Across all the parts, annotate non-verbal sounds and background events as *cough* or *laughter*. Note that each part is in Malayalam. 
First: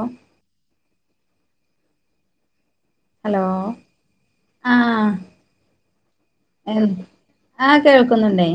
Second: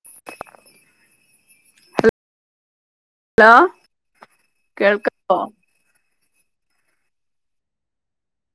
ഒഹ് ഹലോ ആഹ് കേൾക്കാവോ എൻ ആഹ് കേൾക്കുന്നുണ്ടേ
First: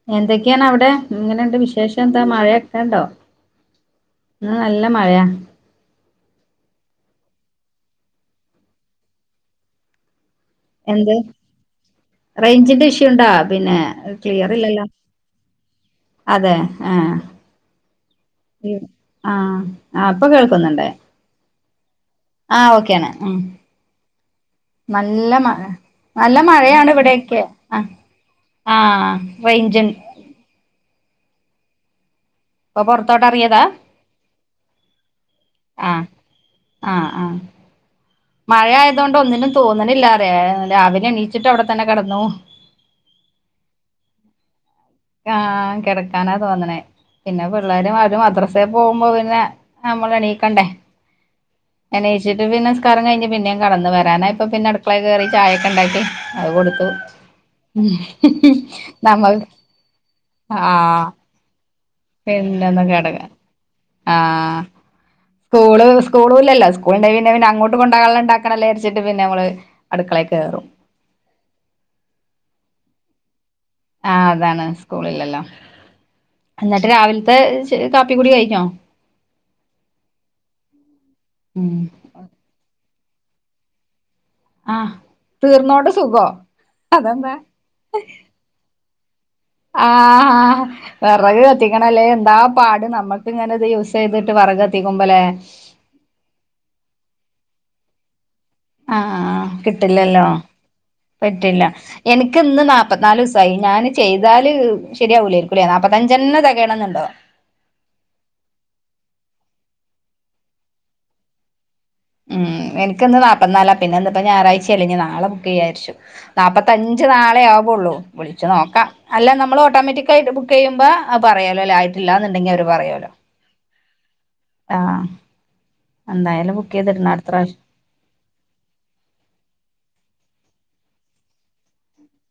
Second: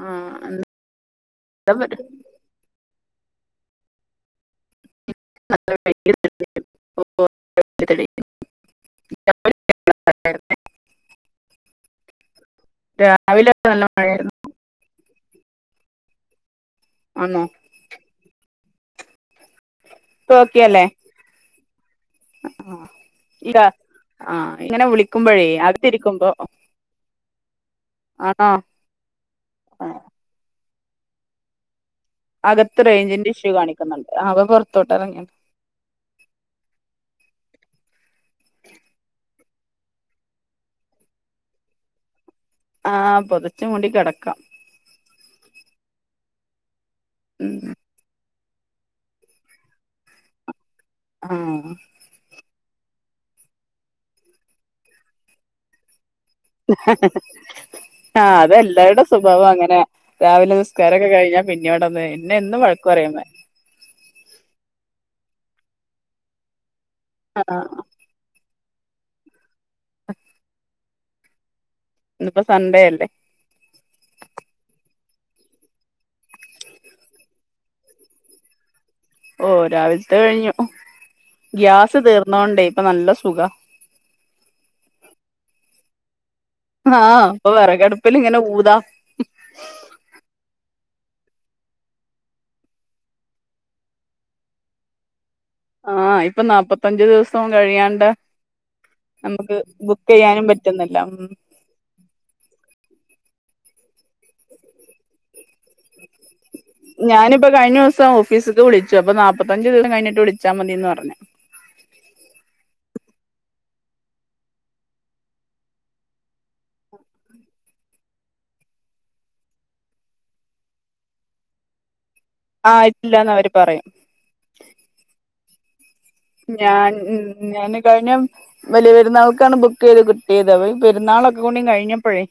ആഹ് എന്താ എന്തൊക്കെയാണവ്ടെ ഇങ്ങനെണ്ട് പരി വിശേഷംന്താ മഴയ കെണ്ടോ ന്ന് നല്ല മഴയാ *unintelligible* എന്ത് റൈഞ്ചിന്റെ ഇഷ്യൂണ്ടാ രാവിലെ പിന്നെ നല്ല മഴയായിരുന്നു ക്ലിയർ ഇല്ലല്ലോ അതെ ആഹ് ആന്നോ ഇവ്ട്ന്ന് ആഹ് ആഹ് ഇപ്പൊ ഓക്കെയല്ലേ പ്പകേൾക്കുന്നുണ്ടേ ആഹ് ഓക്കെയാണ് ഇല്ല ആഹ് ഇങ്ങനെ നല്ല വിളിക്കുമ്പോഴേ മഴ അകത്തിരിക്കുമ്പോ നല്ല മഴയാണ് ഇവിടെക്കെ ആഹ് ആണോ ആഹ് റൈഞ്ചൺ ഇപ്പൊ അകത്ത് പൊറത്തോട്ട് റൈജിന്റെ ഇഷ്യൂ എറങ്ങിയതാ കാണിക്ന്ന്ണ്ട് ആഹ് വൻ പൊറത്തോട്ടറിങ്ങ്യാൺ ആഹ് ആഹ് ആഹ് മഴാ ആയതോണ്ട് ഒന്നിനും തോന്ന്ണില്ലാറ്യ ഏഹ് രാവിലെ എണീച്ചിട്ട് അവ്ടതന്നെ കെടന്നൂ ആഹ് പൊതചച്ച് മൂടി കെടക്കാ ആഹ് കെടക്കാനാ തോന്ന്ണേ പിന്നെ ഉം പ്ള്ളേരുവാരു മാഡ്രസ്സ്‌ പ്രേ പോമ്പോ പിന്നെ അമ്മള് എണീക്കണ്ടേ ആഹ് എണീച്ചിട്ട് പിന്നസ്കാരം കയ്ഞ്ഞ്പിന്നേ കടന്നു വരാനായപ്പൊ പിന്നെ അട്ക്കളെൽ കേറി ചായക്കണ്ടാ ക്കി ചായൊക്കെണ്ടാക്കി ആഹ് അതെല്ലാവരുടെ നമ്മ സ്വൊഭാവം അങ്ങനെ രാവിലെ ആഹ് നിസ്കാരൊക്കെ കഴിഞ്ഞാ പി ന്ന്യവ്ടന്ന് ന്നെ എന്നും പിന്നൊന്ന് വഴക്ക് പറയും കിടക്ക ന്നേ ആഹ് സ്കൂള് സ്കൂളുല്ലല്ലോ സ്കൂളിണ്ടങ്ങി പിന്നെ പിന്നെ ആഹ് അങ്ങോട്ട് കൊൺ ടകളെണ്ടാക്കണല്ലേര്ച്ചിട്ട് പിന്നെമ്മള് അട്ക്കളേക്കേറും ഇന്ന്പ്പ സൺഡേ എല്ലേ ആഹ് താണ് സ്കൂളില്ലല്ലോ ന്നിട്ട് രാവിൽത്തെച് കാപ്പി കുടി കയ്ഞ്ഞോ ഓഹ് രാവിൽത്തെ കഴിഞ്ഞു ഉം ഗ്യാസ് തീർന്നോണ്ടേ ഇപ്പ നല്ല സുഖാ ആഹ് തീർന്നോണ്ട് സുഖോ ആഹ് അതെന്താ പ്പ വെറകട്പ്പില്ങ്ങനെ ഊതാ ആഹ് ആഹ് വെറക് കത്തിക്കണല്ലേ എന്താ പാട് നമ്മക്ക് ഇങ്ങനെത് യൂസെയ്ത്ട്ട് വറക് കത്തിക്കുമ്പലെ ആഹ് ഇപ്പൊ നാപ്പത്തഞ്ചു ദിവസം കഴിയാണ്ട്. ആഹ് നമുക്ക് ബുക്കെയ്യാനും പറ്റുന്നില്ല. ഇല്ല. എനിക്ക് ഇന്ന് നാപ്പത്ത്നാലൂസായി ഞാന് ചെയ്താല് ശരിയാവുലെയിരിക്കൂലേ നാപ്പത്തഞ്ചെന്നഞ തെ ഞാനിപ്പ കഴിഞ്ഞോസം ഓഫീസ്ക്ക് വിളിച്ചു അപ്പൊ നാപ്പത്തഞ്ച് ദിസം കഴിഞ്ഞട്ട് വിളിച്ചാൽ മതിന്ന് പറഞ്ഞു. ഉം എനക്ക്ന്ന് നാൽപ്പന്നാലാ പിന്നെന്താപ്പ ഞായറാഴ്ചേല്ലേ ഇനി നാളെ ബുക്കെയ്യാരിച്ചു. നാപ്പത്തഞ്ച് നാളെ ആവുള്ളൂ, വിളിച്ച് നോക്കാ അല്ല നമ്മൾ ഓട്ടോമാറ്റിക് ആയിട്ട് ബുക്കെയ്യുമ്പാ അത് പറയാലോല്ലേ ആ ട്ടില്ലാന്നുണ്ടെങ്കി അവര് പറയോലോ ആയിട്ടില്ലാന്ന് അവര് പറയും ആഹ്, എന്തായാലും ബുക്ക് ഞാൻ ചെയ്തിടണം ഉ അടുത്ത പ്രാവശ്യം ഞാന് കഴിഞ്ഞ വലിയ പെരുന്നാൾക്കാണ് ബുക്കെയ്ത് കിട്ടിയത് അപ്പ പെരുന്നാളൊക്കെ കൂടി കഴിഞ്ഞപ്പോഴേ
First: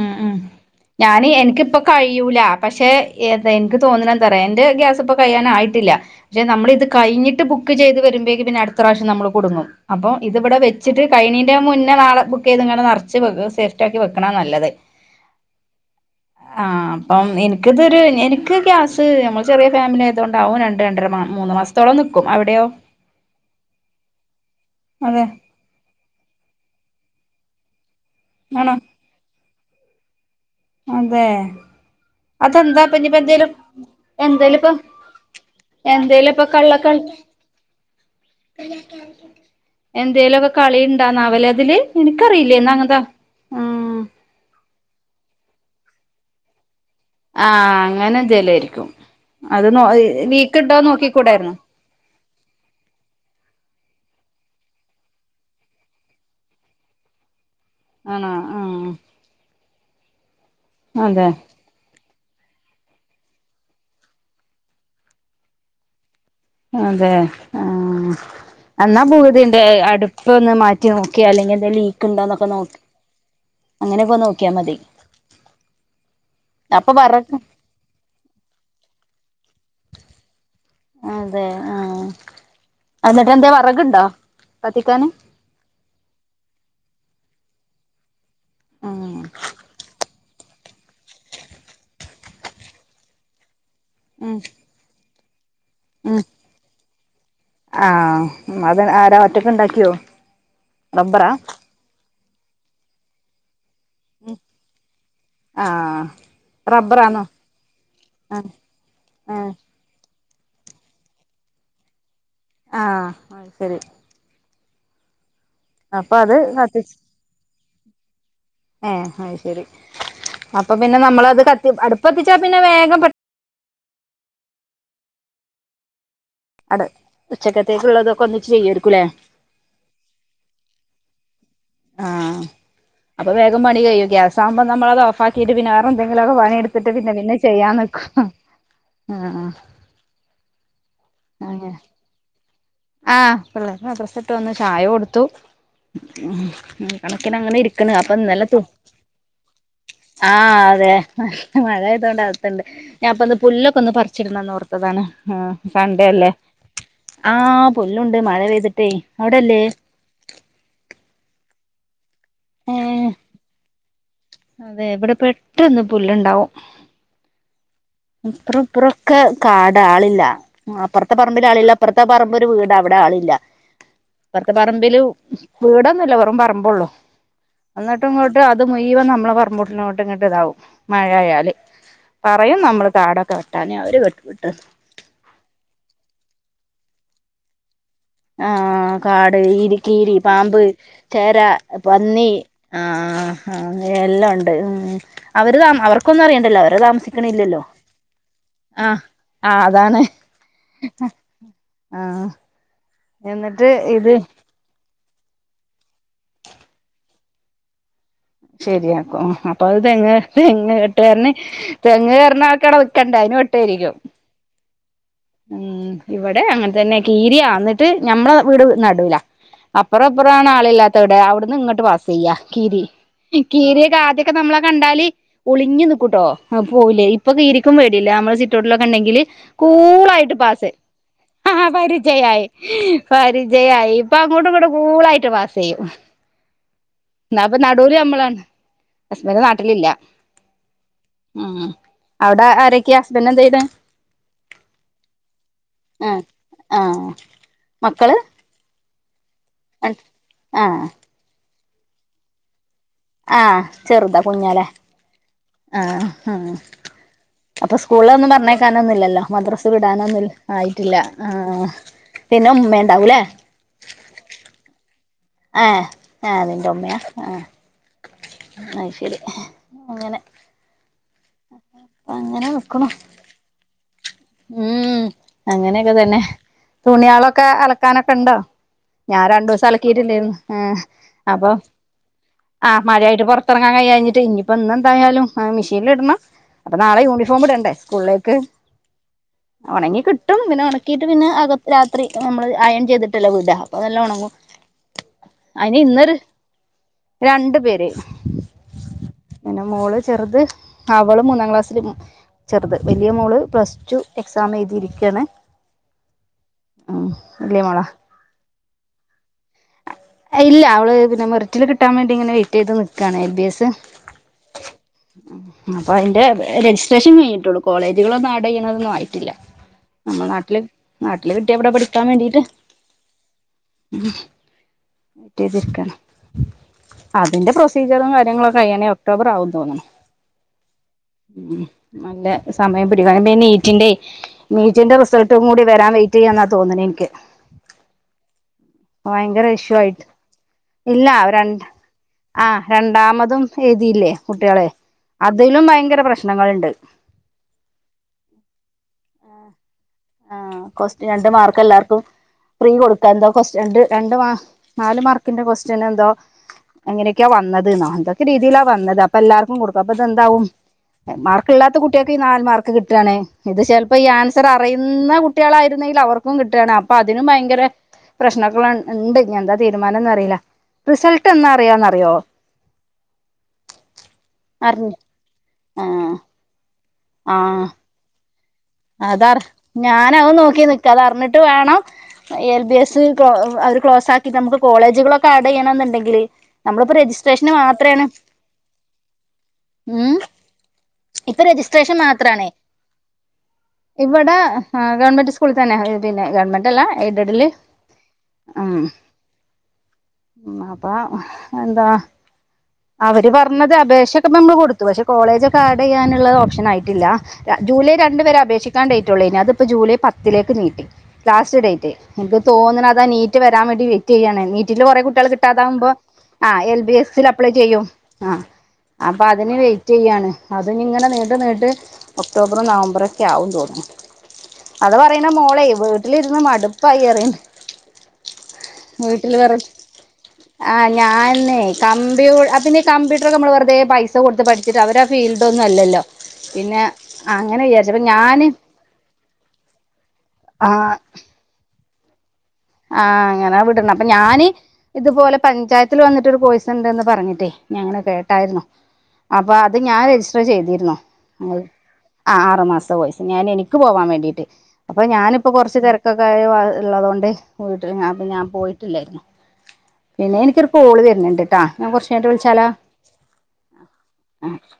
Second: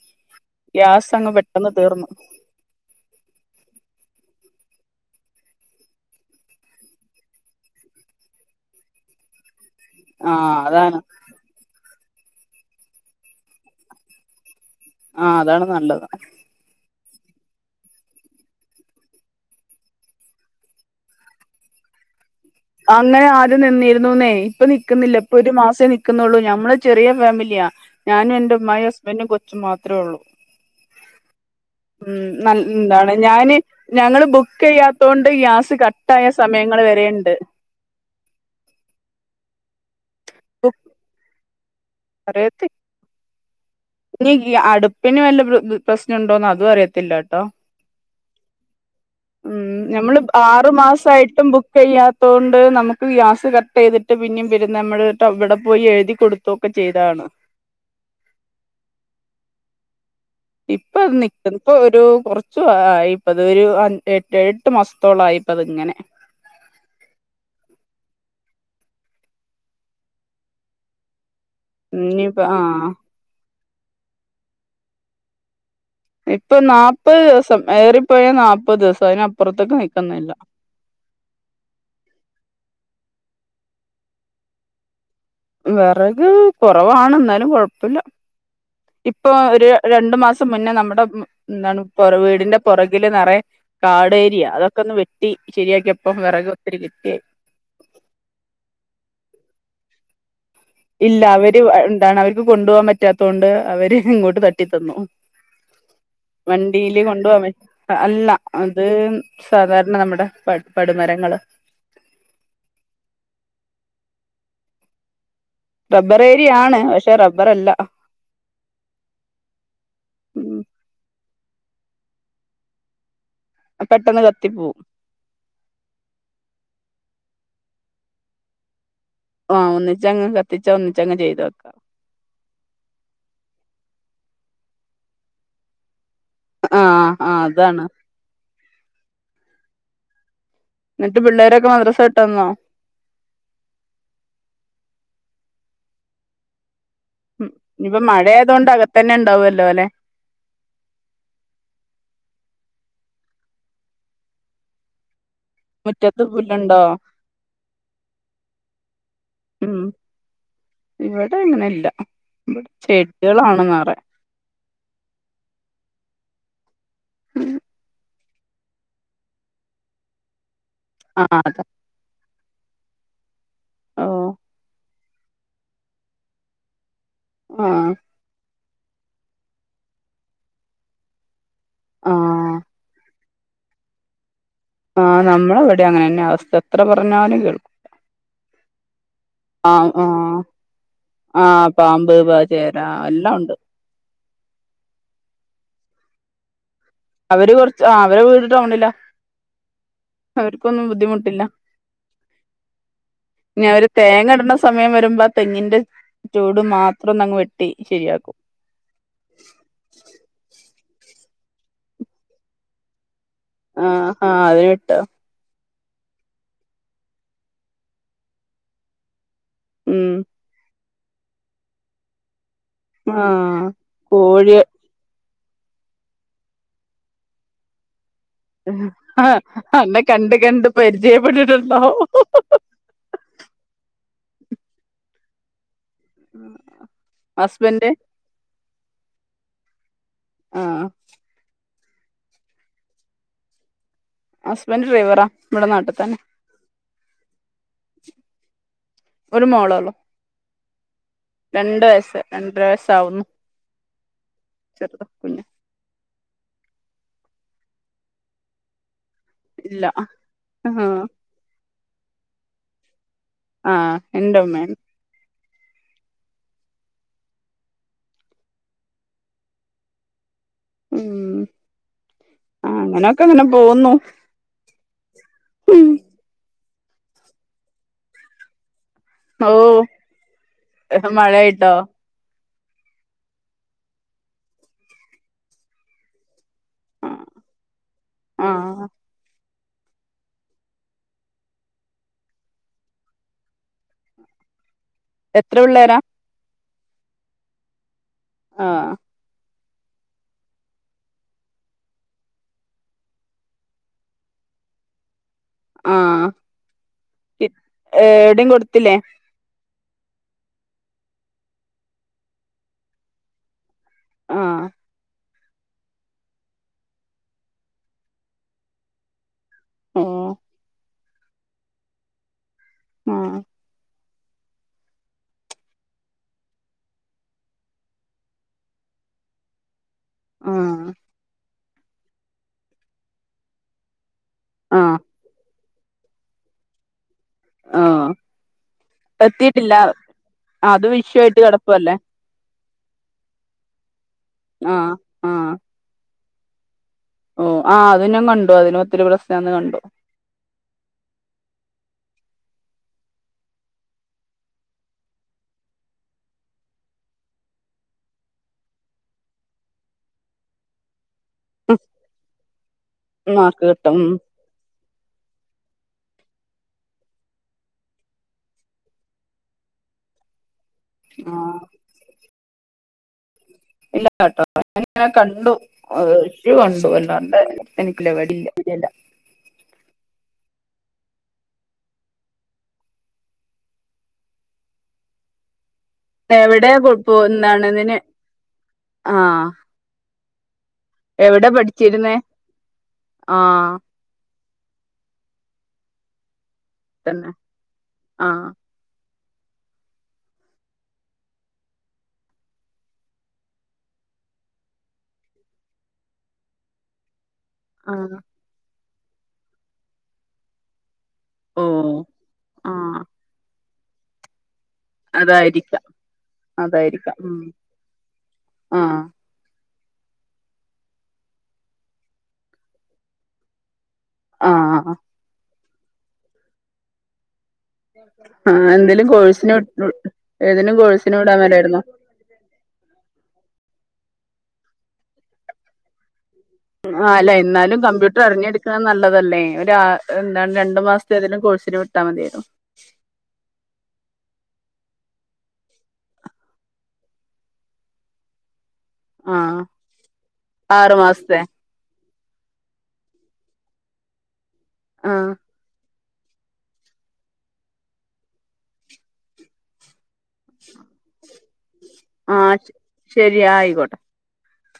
ഉം ഉം ഗ്യാസ് ഞാന് അങ്ങ് പെട്ടെന്ന് എനിക്കിപ്പ തീർന്നു കഴിയൂല പക്ഷെ. ഏതാ എനിക്ക് തോന്നുന്ന എന്താറയാ എന്റെ ഗ്യാസ് ഇപ്പോ കഴിയാൻ ആയിട്ടില്ല. പക്ഷെ നമ്മളിത് കയിഞ്ഞിട്ട് ബുക്ക് ചെയ്ത് വരുമ്പേക്ക് പിന്നെ അടുത്തറാശം നമ്മള് കുടുങ്ങും. അപ്പോ ആഹ് ഇതിവിടെ അതാണ് വെച്ചിട്ട് കഴിയണീന്റെ മുന്നേ നാളെ ബുക്കെയ്ത് ഇങ്ങന നറച്ച് വെക്ക സേഫ്റ്റി ആക്കി വെക്ക ക്കണാ നല്ലത് ആഹ് അതാണ് നല്ലത്. ആ അപ്പം എനിക്കിതൊരു എനിക്ക് ഗ്യാസ് ഞമ്മൾ ചെറിയ ഫാമിലി ആയതുണ്ടാവും രണ്ട് രണ്ടര മാ മൂന്ന് മാസം ത്തോളം നിൽക്കും അവിടെയോ? അങ്ങനെ ആദ്യം നിന്നിരുന്നുന്നേ ഇപ്പൊ നിക്കുന്നില്ല അതെ ഇപ്പൊ ഒരു മാസേ നി ക്കുന്നുള്ളൂ ഞമ്മള് ചെറിയ ഫാമിലിയാ ഞാനും ആണോ എന്റെമ്മായും ഹസ്ബൻറും കൊച്ചും മാത്രൊള്ളൂ. അതെ ഉം നല്ല് അതെന്താ ഇപ്പ എന്താണ് ഇനിയിപ്പ എന്തേലും ഞാന് ഞങ്ങള് എന്തേലും ഇപ്പൊ ബുക്കെയ്യാത്തൊണ്ട് ഗ്യാസ് കട്ടായ സമയങ്ങൾ വരെണ്ട് അ എന്തേലൊക്കെ കളി ഉണ്ടാന്നാവലെ അതില് എനിക്കറിയില്ലേ അറിയത്തി എന്നാ അങ്ങൻതാ ഇനി ഈ അ അടുപ്പിന് വല്ല ബ് ബ് പ്രശ്നൊണ്ടോന്ന് അതും അറിയത് ആഹ് അങ്ങനെ എന്തേലു ആരിക്കും ഉം അത് നോ ഇ ലീക്ക് ഇണ്ടോന്ന് നോക്കി കൂടായിരുന്നോ? കഴ്യാത്തൊണ്ട് നമുക്ക് ഗ്യാസ് കട്ടെയ്തിട്ട് പിന്നും വരുന്ന നമ്മൾക്കവ്ടെ പോയി എഴുതി കൊടുത് ഒക്കെ ചെയ്താണ്. ആണ ആഹ് ഇപ്പ അത് അതെ നിക്കുന്നു.. ഇപ്പോ ഒരു കൊറച്ച് ആയിപ്പത് ഒരു അൻ എട്ട് ഏഴെട്ട് മാസത്തോളായിപ്പതിങ്ങനെ അതെ ആ എന്നാ ഭൂതിന്റെ അടുപ്പൊന്ന് മാറ്റി റ്റി നോക്കിയ അല്ലെങ്കിൽ എന്താ ഇനിയിപ്പ ലീക്കിണ്ടോന്നൊക്കെ നോ ആഹ് അങ്ങനെയൊക്കെ നോക്കിയാൽ മതി. ഇപ്പൊ അപ്പൊ നാപ്പത് വറക് ദിവസം ഏറിപ്പോയ നാപ്പത് ദിവസം അതിനപ്പുറത്തേക്ക് നിക്കുന്നില്ല. അതെ ആഹ് അന്നിട്ട് എന്തേ വറക്ണ്ടോ കത്തിക്കാന്? വെറക് കൊറവാണ് എന്നാലും കൊഴപ്പില്ല ഉം ഇപ്പൊ ഒരു ര രണ്ടു മാസം മുന്നേ നമ്മുടെ മ് എന്താണ് പൊറക് വീടിന്റെ പൊറകില് നിറയ ഉം കാടേരിയ അതൊക്കെ ഒന്ന് വെട്ട് ട്ടി ശരിയാക്കിയപ്പൊ ഉം വിറക് ഒത്തിരി കിട്ടി ആഹ് അത് ആരാ ഒറ്റക്കെണ്ടാക്കിയോ? ഇല്ല അവര് എന്താണ് അവർക്ക് കൊണ്ടുപോകാൻ പറ്റാത്ത കൊണ്ട് അവര് ഇങ്ങോട്ട് തട്ടിത്തന്നു. ആഹ് വണ്ടിയില് റബ്ബറാന്നോ കൊണ്ടുപോവാൻ അല്ല ആഹ് അത് ആഹ് സാധാരണ നമ്മുടെ പ പടുമരങ്ങള് ആഹ് അഹ് ശരി അപ്പൊ റബ്ബർ അത് ഏരിയാണ് കത്തിച്ച് പക്ഷെ റബ്ബറല്ല, ഏഹ് അഹ് ശരി ഉം അപ്പൊ പിന്നെ നമ്മളത് കത്തി അടുപ്പത്തിച്ചാ പിന്നെ വേഗം പെ പെട്ടെന്ന് കത്തിപ്പോവും. അട ഉച്ചക്കത്തേക്കുള്ളതൊക്കെ ഒന്നിച്ച് ചെയ്യായിരിക്കൂല്ലേ? ആഹ് ഒന്നിച്ചങ് കത്തിച്ചാ ഒന്നിച്ചങ്ങ് ചെയ്തു വെക്കാം. ആഹ് അപ്പൊ വേഗം പണി കഴ്യോ ഗ്യാസാകുമ്പോ നമ്മളത് ഓഫ് ആകീയിട്ട് പിന്നേറെന്തെങ്കിലൊക്കെ പണി ടുത്ട്ട് ആഹ് പിന്നെ ആ പിന്നെ ചെയ്യാ അതാണ് നിക്കു ആഹ് ആഹ് ന്നട്ട് പിള്ളേൊരൊക്കെ അങ്ങനെ മദ്രാസട്ടന്നോ? ആഹ് പിള്ളാര് മദ്രസ്സട്ട് വന്ന് ചായ കൊടുത്തു കണക്കിന് ഉം അങ്ങനെ ഇരിക്ണ് ഇനിയിപ്പ അപ്പോ ഇന്നലത്തോ മഴയായതുകൊണ്ട് അകത്തന്നെ ഉണ്ടാവുമല്ലോ അല്ലെ ആഹ് അതെ മഴ ആയതോണ്ട് അകത്തുണ്ട് ഞാൻപ്പം ഇന്ന് പുല്ലൊക്കെ ഒന്ന് പറിച്ചിട്ണംന്ന് ഓർത്തതാണ് ആഹ് മുറ്റത്ത് സൺഡെല്ലേ പുല്ലുണ്ടോ ആഹ് പുല്ലും ണ്ട് മഴ പെയ്തിട്ടേ അവിടെ ല്ലേ ഉം ഇവിടെ ഇങ്ങനെ ഇല്ല ഇവിടെ ഏഹ് ചെടികളാണ് നറയെ അതെ ഇവിടെ പെട്ടന്ന് പുല്ലുണ്ടാവും അപ്പറം ഇപ്പറൊക്കെ കാട ആളില്ല അപ്പോറത്തെ ആ പറമ്പിൽ അതെ ആളില്ല പ്പറത്തെ പറമ്പ് ഒരു വീടാ അവിടെ ആളില്ല ഓ ഇപ്പറത്തെ പറമ്പിലും വീടന്നും ഇല്ല വെറും പറമ്പോള്ളൂ ആ എന്നിട്ട് ഇങ്ങോ ട്ട് അത് മുഴുവം നമ്മളെ പറമ്പൂട്ടിലോട്ട് ഇതാവും മഴയാല് ആ പറയും നമ്മൾ കാടൊക്കെ വെട്ടാൻ അവര് *unintelligible* വിട്ട് ആഹ് നമ്മളെവിടെ അങ്ങനെന്നെ അവസ്ഥ എത്ര പറഞ്ഞാലും കേൾക്കും ആഹ് കാട് ആ ഈരി കീരി ആ പാമ്പ് ചേര ആഹ് പാമ്പ് പന്നി പ ചേര ആഹ് എല്ലാം ഉണ്ട് ഹാ എല്ലാം ഉണ്ട് ഉം അവര് ത അവർക്കൊന്നും അറിയണ്ടല്ലോ അവര് താമസി അവര് കൊറച്ച് ആഹ് അവരെ വീട് ടൗണില ആഹ് അതാണ് ആഹ് ഞ് അവര് തേങ്ങ ഇട്ണ സ് സമയം വരുമ്പോ തെങ്ങിന്റെ ചോട് മാത്രം നങ്ങ് വെട്ടി ശരിയാക്കും ശരിയാക്കോ അപ്പോ അഹ് തെങ്ങ് കെട്ട് കാരന് തെങ്ങ് കേറ്ണ ആൾക്കടെ നിക്കേണ്ടേ അയ്ന് വെ ആഹ് ആഹ് അഹ് വെട്ടും ഉം ഇവിടെ അങ്ങൻ തന്നെ കീരിയാ എന്നിട്ട് ഞമ്മളെ വീട് നടൂല അപ്പറം ഉം ഇപ്പറം ആണ് ആളില്ലാത്തവിടെ അവിടന്ന് ഇങ്ങട്ട് പാസിയ്യാ കീരി ഇ ആഹ് കീരിയേകെ ആദ്യക്കെ കോഴി നമ്മളെ കണ്ടാല് ഒളിഞ്ഞു നിക്കും ട്ടോ അഹ് പോവുലെ ഇപ്പം കീരിക്കും പേടില്ല നമ്മളെ സി റ്റൗട്ടിലൊക്കെ ണ്ടെങ്കിൽ ആഹ് അന്നെ കണ്ട് കൂളായിട്ട് കണ്ട് പാസിയും ആഹ് ആഹ് പരിചയപ്പെട്ടിട്ടുണ്ടാവും പരിചയായി പരിചയായി ഇപ്പം അങ്ങോട്ടും ഇങ്ങോട്ടും കൂളായിട്ട് പാസിയ്യും ഇന്നാപ്പോ ന ഹസ്ബൻഡ് മ്മളാണ് ഹസ്ബന്റ് നാട്ടിലില്ല ആഹ് ഉം അവിടെ ആരൊക്കെ ഹസ്ബന്റ് എന്ത ചെയ്യ്ണ് ഹസ്ബന്റ് ഡ്രൈവറാ ഇവിടെ നാട്ടി തന്നെ ഏഹ് മക്കള് ഒരു മോളോള്ളൂ ഏഹ് രണ്ട് വയസ്സ് രണ്ടര വയസ്സ് ആഹ് ചെറുതാ കുഞ്ഞാ ലെ ചെറുതാ കുഞ്ഞ് ആഹ് ആഹ് അപ്പോ സ്കൂളിലൊന്നും പർഞ്ഞേക്കാനൊന്നുല്ലല്ലോ മദ്രസ് ഇല്ല വിടാനൊന്നും ആഹ് ആയിട്ടില്ല. ആഹ് പിന്നെ ഉമ്മെണ്ടാവും ലെ ആഹ് എന്റെ ഉമ്മേ ഏഹ് ഏ നിന്റൊമ്മയാ ആ അഹ് ശരി അങ്ങനെ ഉം അങ്ങനെ ആഹ് നിക്കണു അങ്ങനൊക്കങ്ങന പോവുന്നു ഉം ഉം അങ്ങനെയൊക്കെ തന്നെ തുണിയാളൊക്കെ അലക്കാനൊക്കെണ്ടോ ഞാ ഓ രണ്ടൂസം അലക്കീട്ടില്ലേന്നു, ഏഹ് അപ്പം മഴയായിട്ടോ ആഹ് മഴയായിട്ട് പൊറത്തറങ്ങാൻ കയ്യാഞ്ഞിട്ട് ഇനിയിപ്പം ഇന്നെന്തായാലും ഏഹ് മിഷീൻല്ടണം അപ്പോ നാളെ യൂണിഫോമ്ടണ്ടെ സ്കൂൾലേക്ക് ആഹ് ഒണങ്ങി കിട്ടും പിന്നെ ഒണക്കിയിട്ട് പിന്നെ അക രാത്രി നമ്മള് അയൻ ചെയ്തിട്ടല്ലോ വിട അപ്പോ നല്ല ഒണങ്ങും എത്ര അയ്ന് പിള്ളേരാ ഇന്നൊരു രണ്ട് പേര് ആ പിന്നെ മോള് ചെറുത് അവള് മൂന്നാം ക്ലാസ്സില് ചെർത്, വല്യ മോള് പ്ലസ് റ്റു എക്സാം എഴുതിയിരിക്കാണ് ആഹ് പി വലിയ മോളാ ഏട്യും കൊട്ത്തിലേ ഇല്ല അവള് പിന്നെ മെറിറ്റിൽ കിട്ടാൻ വേണ്ടി ഇങ്ങനെ വെയിറ്റ് ചെയ്ത് നിൽക്കാണ് എൽ ബി എസ് ആഹ് അപ്പൊ അയ്ന്റെ രജിസ്ട്രേഷൻ കഴിഞ്ഞിട്ടൊള്ളൂ കോളേജുകളൊന്നും ആഡ് ചെയ്യണതൊന്നും ആയിട്ടില്ല ഓ നമ്മള നാട്ടില് നാട്ടില് കിട്ടിയ വടെ പഠിക്കാൻ വേണ്ടീട്ട് ആഹ് ഉം റ്റയ്തിരിക്കാണ് അതിന്റെ പ്രൊസീജറും കാര്യങ്ങളൊക്കെയ്യണേ ഒക്ടോബറാകും തോന്ന്ണ് ആഹ് ഉം നല്ല സമയം പിടിക്കും അയ്നിപ്പോ ഈ നീറ്റിന്റെയ് ആ നീറ്റിന്റെ റിസൾട്ടും കൂടി വരാൻ വൈ റ്റെയ്യാന്നാ തോന്ന്ണെ ഇൻക്ക് ആഹ് പ്പെത്തിയിട്ടില്ല ഇഷ്യൂ ആയിട്ട് അത് വിഷയായിട്ട് കെടപ്പല്ലേ ആഹ് രണ്ടാമതും എഴുതിയില്ലേ കുട്ടികള്, ആ ആ അതിലും ഭയങ്കര പ്രശ്നങ്ങൾണ്ട് ഓ ആഹ് അത് ഞാൻ കണ്ടു അതിന് ഒത്തിരി പ്രശ്നംന്ന് കണ്ടു ആ കൊസ്റ്റ് രണ്ട് മാർക്കെല്ലാർക്കും ഫ്രീ കൊടുക്കാ എന്തോ ക്സ്റ്റ രണ്ട് മാ നാല് മാർക്കിന്റെ ക്വസ്റ്റനെന്തോ അങ്ങനെയൊക്കെയാ വന്നത് ന്നോ എന്തൊക്കെ രീതിയിലാ വന്നത് അപ്പല്ലാർക്കും കൊടുക്കും അപ്പതെന്താവും മാർ ക്ക്ല്ലാത്ത കുട്ട്യാക്ക് ഈ നാല് മാർക്ക് കിട്ടാണ്. മാർക്ക് ചെൽപ്പ കിട്ടും ഈ ആൻസ് റയുന്ന കുട്ടികളായിരുന്നെങ്കിൽ അവർക്കും കിട്ടാണ് അപ്പതിനും ഭയങ്കര പ്രശ്നക്കൊവണ്ട് എന്താ തീരുമാനംന്ന് അറീല, റിസൾട്ട് ആ എന്നാ അറിയാന്നറിയോ ഇല്ല ട്ടോ അറിഞ്ഞ് ഞാനിങ്ങനെ കണ്ടു ആഹ് കണ്ടു എല്ലാണ്ട് എനി ഇല്ല വരില്ല ഇല്ലല്ലാ അതർ ഞാനവും നോക്കി നിക്കാ അതർഞ്ഞിട്ട് വേണം എൽ ബി എസ് ക്ലോ അവര് ക്ലോസാക്കിട്ട് നമുക്ക് കോളേജുകളൊക്കെ ആഡ് ചെയ്യണന്നുണ്ടെ- ങ്കില്. എവിടെയാ കൊ നമ്മളിപ്പോ രജിസ്ട്രേഷന് എന്താണ് ഇതിന് മാത്രേണ് ആ ഉം ഇപ്പ എവിടെ രജിസ്ട്രേഷൻ പഠിച്ചിരുന്നേ മാത്രാണ് ആഹ് ഇവടെ ഏ ഗവൺമെന്റ് സ്കൂളി തന്നെ *unintelligible* ഗവൺമെന്റ് അല്ല തന്നെ എയ്ഡഡിൽ ആഹ് ഉം ഉം അപ്പ എന്താ അവര് പറഞ്ഞത് അപേക്ഷൊക്കെ നമ്മള് കൊടുത്തു പക്ഷെ കോളേജ് ഒക്കെ ആഡ് യ്യാനുള്ളത് ഓപ്ഷൻ ആയിട്ടില്ല ജൂലൈ ആഹ് രണ്ട് വരെ അപേക്ഷിക്കാൻ ഡേയിറ്റുള്ളേയിന്നു അതിപ്പ ജൂലൈ പത്തിലേക്ക് നീട്ടി ലാസ്റ്റ് ഓ ഡേറ്റ് എനിക്ക് ആഹ് തോന്നണതാ നീറ്റ് വരാൻ വേണ്ടി വെറ്റ് ചെയ്യണങ്കിൽ റ്റില് കുറെ കുട്ടികൾ അതായിരിക്കാം കിട്ടാതാവുമ്പോ ആ എൽ ബി അതായിരിക്കാം എസ്ൽ ഉം അപ്ലൈ ചെയ്യും ആഹ് ആഹ് അപ്പോ അതിന് വെയിറ്റ് ചെയ്യുകയാണ് അത് നി ഇങ്ങനെ നീണ്ട് നീണ്ട് ഒക്ടോബറും നവം ബറൊക്കെ ആകും തോന്നുണു ആഹ് അത് ആഹ് പറയ്ണ് മോളെ വീട്ടിലിരുന്ന് മടുപ്പായിറയ ആ എന്തേലും കോഴ്സിന് ഏതേലും കോഴ്സിനെ വിടാൻ മേലായിരുന്നോ ബിയൂ അതിന് കമ്പ്യൂട്ടർക്കെ നമ്മള് വെറുതെ പൈസ കൊടുത്ത് പഠിച്ചിട്ട് അവര് ഫീൽഡോന്നും അല്ലല്ലോ പിന്നെ ആഹ് അല്ല അങ്ങനെ എന്നാലും *unintelligible* കമ്പ്യൂട്ടർ അറിഞ്ഞെടുക്കുന്നത് നല്ലതല്ലേ ഒരാ എന്താണ് ആ രണ്ടു മാസത്ത എതേലും കോഴ്സിന് വിട്ടാൽ മതിയരുന്നു ആഹ് അങ്ങനെ വിടന്ന അപ്പൊ ഞാന് ഇതുപോലെ പഞ്ചായത്തിൽ വന്നിട്ടൊരു കോഴ്സ്ണ്ടന്ന് പറഞ്ഞിട്ടേ ഞങ്ങനെ കേട്ടായിരുന്നു അപ്പൊ ആഹ് അത് ഞാൻ രജിസ്റ്റർ ആറു ചെയ്തിരിന്നു മാസത്തെ അ ആഹ് ആറ് മാസത്തെ കോഴ്സ് ഞാൻ എനിക്ക് പോവാൻ വേണ്ടീട്ട് അപ്പൊ ആഹ് ഞാനിപ്പോ കൊറച്ച് തെര കൊക്കെ ആയ വ ഇള്ളതോണ്ട് പോയിട്ട് അപ്പ ഞാൻ പോയിട്ടില്ലായിന്നു പിന്നെ എനിക്കൊരു കോള് വരുന്നണ്ട്ട്ടാ ഞാൻ കൊറച്ച് കഴിഞ്ഞിട്ട് ആഹ് വിളിച്ചാലോ ശരി ആയിക്കോട്ടെ ആഹ്